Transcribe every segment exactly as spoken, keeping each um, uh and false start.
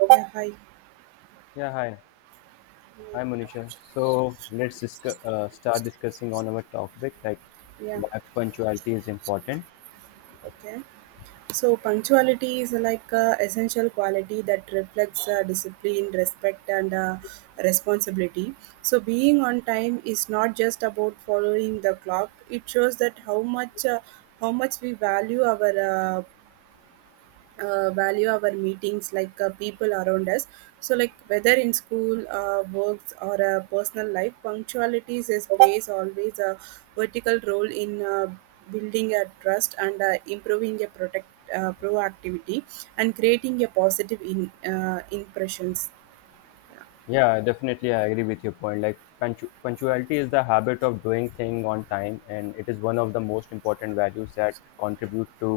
Yeah, hi. Yeah, hi. Hi, Manisha. So let's discuss, uh, start discussing on our topic, like Yeah, why punctuality is important. okay. So punctuality is like a essential quality that reflects uh, discipline, respect, and uh, responsibility. So being on time is not just about following the clock. It shows that how much uh, how much we value our uh, uh, value our meetings like uh, people around us, so like whether in school uh, works or uh, personal life, punctuality is plays always a vertical role in uh, building a trust and uh, improving a protect uh, proactivity and creating a positive in, uh, impressions. Yeah, definitely, I agree with your point. Like punctu- punctuality is the habit of doing thing on time, and it is one of the most important values that contribute to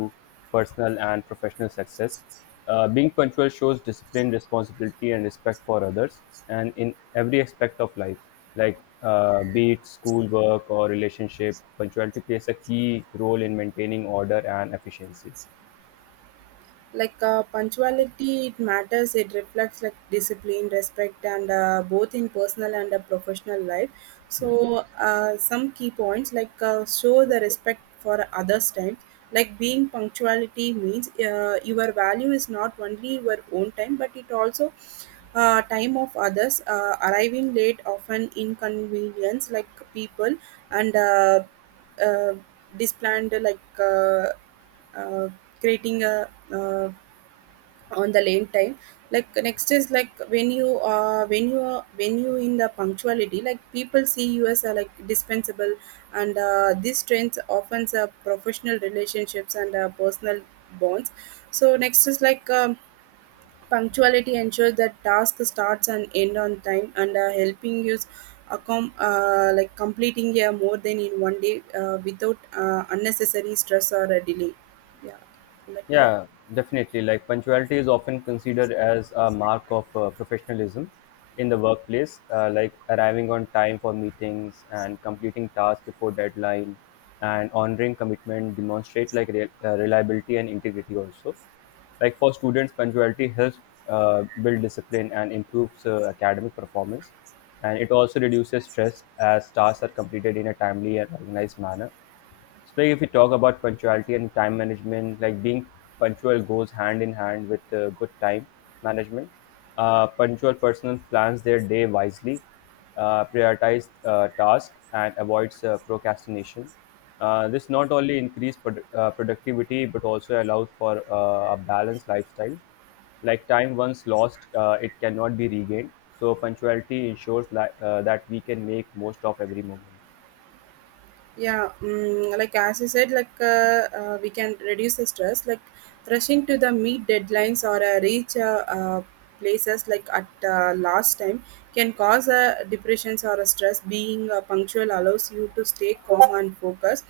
personal and professional success. Uh, being punctual shows discipline, responsibility, and respect for others, and in every aspect of life, like uh, be it school, work, or relationship, punctuality plays a key role in maintaining order and efficiency. Like uh, punctuality, it matters, it reflects like discipline, respect, and uh, both in personal and uh, professional life. Yes. So uh, some key points like uh, show the respect for others time. Like being punctuality means uh, your value is not only your own time but it also uh, time of others. Uh, arriving late often inconvenience like people and uh, uh, displanned like uh, uh, creating a uh, on the lane time. Like next is like when you uh when you are when you in the punctuality, like people see you as uh, like dispensable and uh, these trends often uh, professional relationships and uh, personal bonds. So next is like um, punctuality ensures that task starts and end on time and uh, helping you accom- uh, like completing uh, more than in one day uh, without uh, unnecessary stress or a delay. Yeah, like that. Yeah, definitely. Like punctuality is often considered as a mark of uh, professionalism in the workplace, uh, like arriving on time for meetings and completing tasks before deadline and honoring commitment demonstrate like re- uh, reliability and integrity also. Like for students, punctuality helps uh, build discipline and improves uh, academic performance. And it also reduces stress as tasks are completed in a timely and organized manner. Especially if we talk about punctuality and time management, like being punctual goes hand in hand with uh, good time management. Uh, punctual person plans their day wisely, uh, prioritize uh, tasks, and avoids uh, procrastination. Uh, this not only increases produ- uh, productivity but also allows for uh, a balanced lifestyle. Like time once lost, uh, it cannot be regained, so punctuality ensures li- uh, that we can make most of every moment. Yeah. mm, like as you said, like uh, uh, we can reduce the stress like rushing to the meet deadlines or uh, reach uh, uh, places like at uh, last time can cause uh, depressions or a stress. Being uh, punctual allows you to stay calm and focus.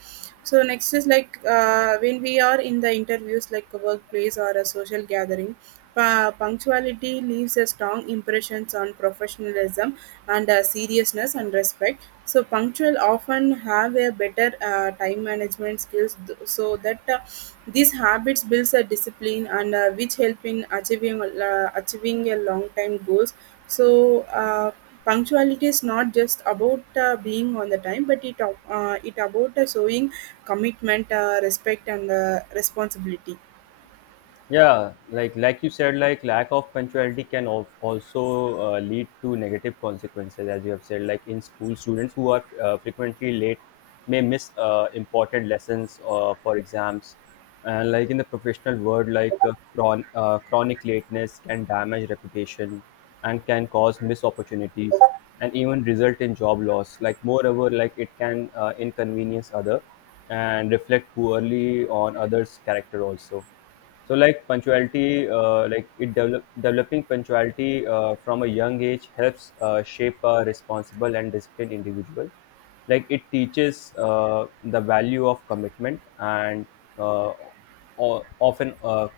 So next is like uh, when we are in the interviews like a workplace or a social gathering, pu- punctuality leaves a strong impressions on professionalism and uh, seriousness and respect. So punctual often have a better uh, time management skills th- so that uh, these habits builds a discipline and uh, which help in achieving uh, achieving a long time goals. So uh, punctuality is not just about uh, being on the time but it, ab- uh, it about uh, showing commitment, uh, respect, and uh, responsibility. Yeah, like like you said, like lack of punctuality can al- also uh, lead to negative consequences. As you have said, like in school, students who are uh, frequently late may miss uh, important lessons uh, for exams. And like in the professional world, like uh, chron- uh, chronic lateness can damage reputation and can cause missed opportunities and even result in job loss. Like moreover, like it can uh, inconvenience other and reflect poorly on others character also. So like punctuality, uh, like it develop, developing punctuality uh, from a young age helps uh, shape a responsible and disciplined individual. Like it teaches uh, the value of commitment and uh, o- often uh,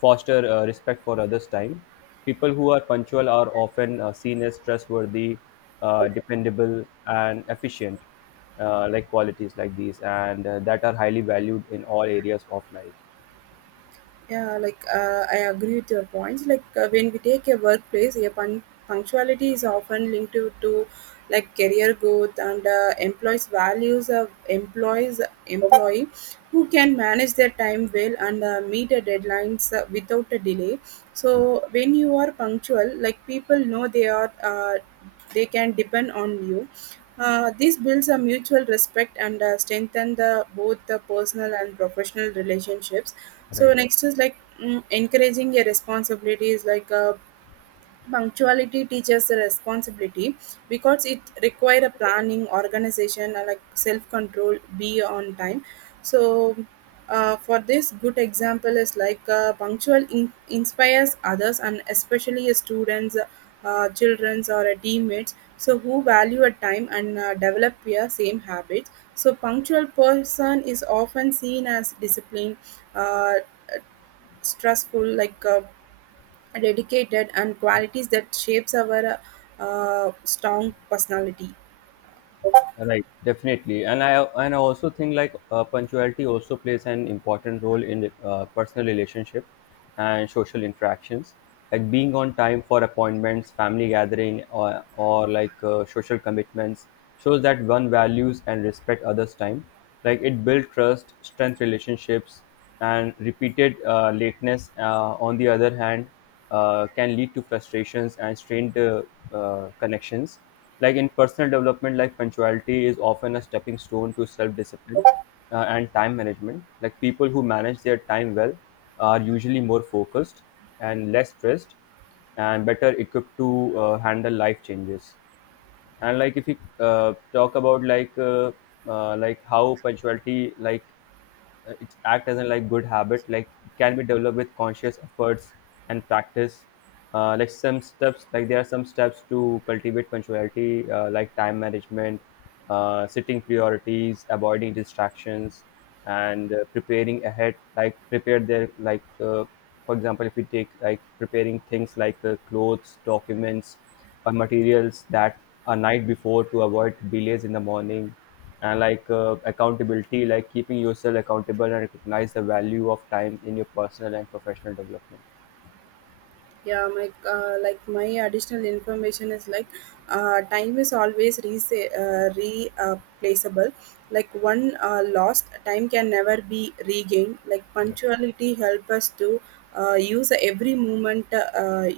foster uh, respect for others' time. People who are punctual are often uh, seen as trustworthy, uh, dependable, and efficient, uh, like qualities like these, and uh, that are highly valued in all areas of life. Yeah, like uh, I agree with your points. Like uh, when we take a workplace, a pun- punctuality is often linked to, to like career growth and uh, employees' values of employees employee who can manage their time well and uh, meet the deadlines uh, without a delay. So when you are punctual, like people know they are uh, they can depend on you. Uh, this builds a mutual respect and uh, strengthen the both the personal and professional relationships. So Right. next is like mm, encouraging your responsibilities. Like uh, punctuality teaches the responsibility because it require a planning, organization, and like self control. Be on time. So uh, for this, good example is like uh, punctual in- inspires others and especially students, uh, childrens, or uh, teammates. So who value a time and uh, develop your same habits. So punctual person is often seen as disciplined. Uh, Stressful like uh, dedicated and qualities that shapes our uh, uh, strong personality. Right, definitely, and I and I also think like uh, punctuality also plays an important role in uh, personal relationship and social interactions. Like being on time for appointments, family gathering, or or like uh, social commitments shows that one values and respect others' time. Like it builds trust, strength relationships, and repeated uh, lateness. Uh, on the other hand, uh, can lead to frustrations and strained uh, uh, connections. Like in personal development, like punctuality is often a stepping stone to self-discipline uh, and time management. Like people who manage their time well are usually more focused and less stressed and better equipped to uh, handle life changes. And like if we uh, talk about like uh, uh, like how punctuality like uh, it act as a like good habit, like it can be developed with conscious efforts and practice. Uh, like some steps, like there are some steps to cultivate punctuality, uh, like time management, uh, setting priorities, avoiding distractions, and uh, preparing ahead. Like prepare their, like uh, for example, if we take like preparing things like uh, clothes, documents, or materials that a night before to avoid delays in the morning. And like uh, accountability, like keeping yourself accountable and recognize the value of time in your personal and professional development. Yeah, my uh, like my additional information is like uh, time is always re- uh, replaceable. Like one uh, lost time can never be regained. Like punctuality help us to uh, use every moment uh, uh,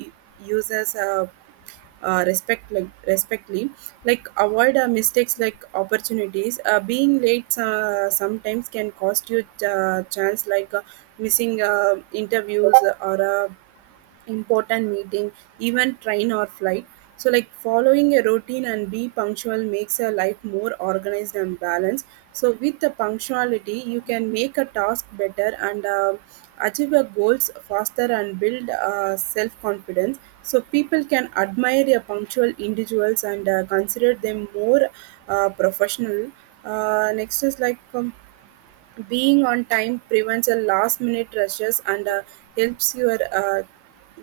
uses uh, uh, respect like respectfully, like avoid uh, mistakes like opportunities. Uh, being late uh, sometimes can cost you uh, chance like uh, missing uh, interviews or uh, important meeting, even train or flight. So, like following a routine and be punctual makes your life more organized and balanced. So, with the punctuality, you can make a task better and uh, achieve your goals faster and build uh, self confidence. So, people can admire your punctual individuals and uh, consider them more uh, professional. Uh, next is like um, being on time prevents a last-minute rushes and uh, helps your uh,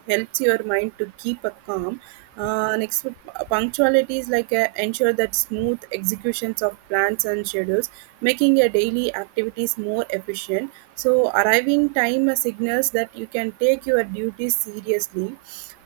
helps your mind to keep a calm. Uh, next, uh, punctuality is like uh, ensure that smooth executions of plans and schedules, making your daily activities more efficient. So, arriving time uh, signals that you can take your duties seriously.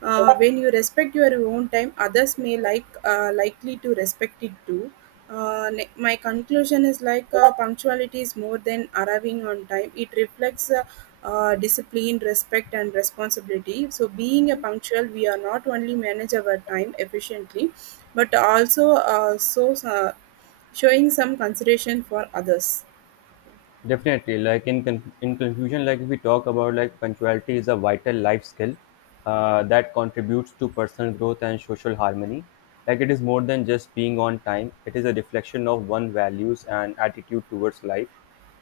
Uh, when you respect your own time, others may like uh, likely to respect it too. Uh, ne- my conclusion is like uh, punctuality is more than arriving on time. It reflects uh, uh, discipline, respect, and responsibility. So, being a punctual, we are not only manage our time efficiently, but also uh, so uh, showing some consideration for others. Definitely, like in con- in conclusion, like if we talk about, like punctuality is a vital life skill uh, that contributes to personal growth and social harmony. Like it is more than just being on time; it is a reflection of one values and attitude towards life.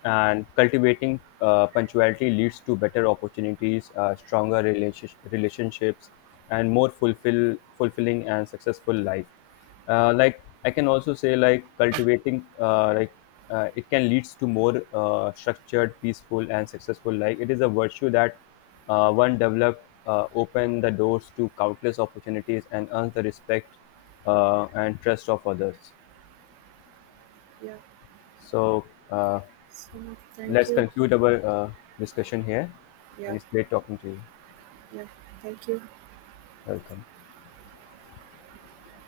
And cultivating uh, punctuality leads to better opportunities, uh, stronger relationship relationships, and more fulfill fulfilling and successful life. Uh, like i can also say, like cultivating, uh, like uh, it can leads to more uh, structured, peaceful and successful life. It is a virtue that uh, one developed, uh, open the doors to countless opportunities and earns the respect uh, and trust of others. Yeah. So uh, So thank let's you. conclude our uh, discussion here, Yeah. and it's great talking to you. Yeah. Thank you. Welcome.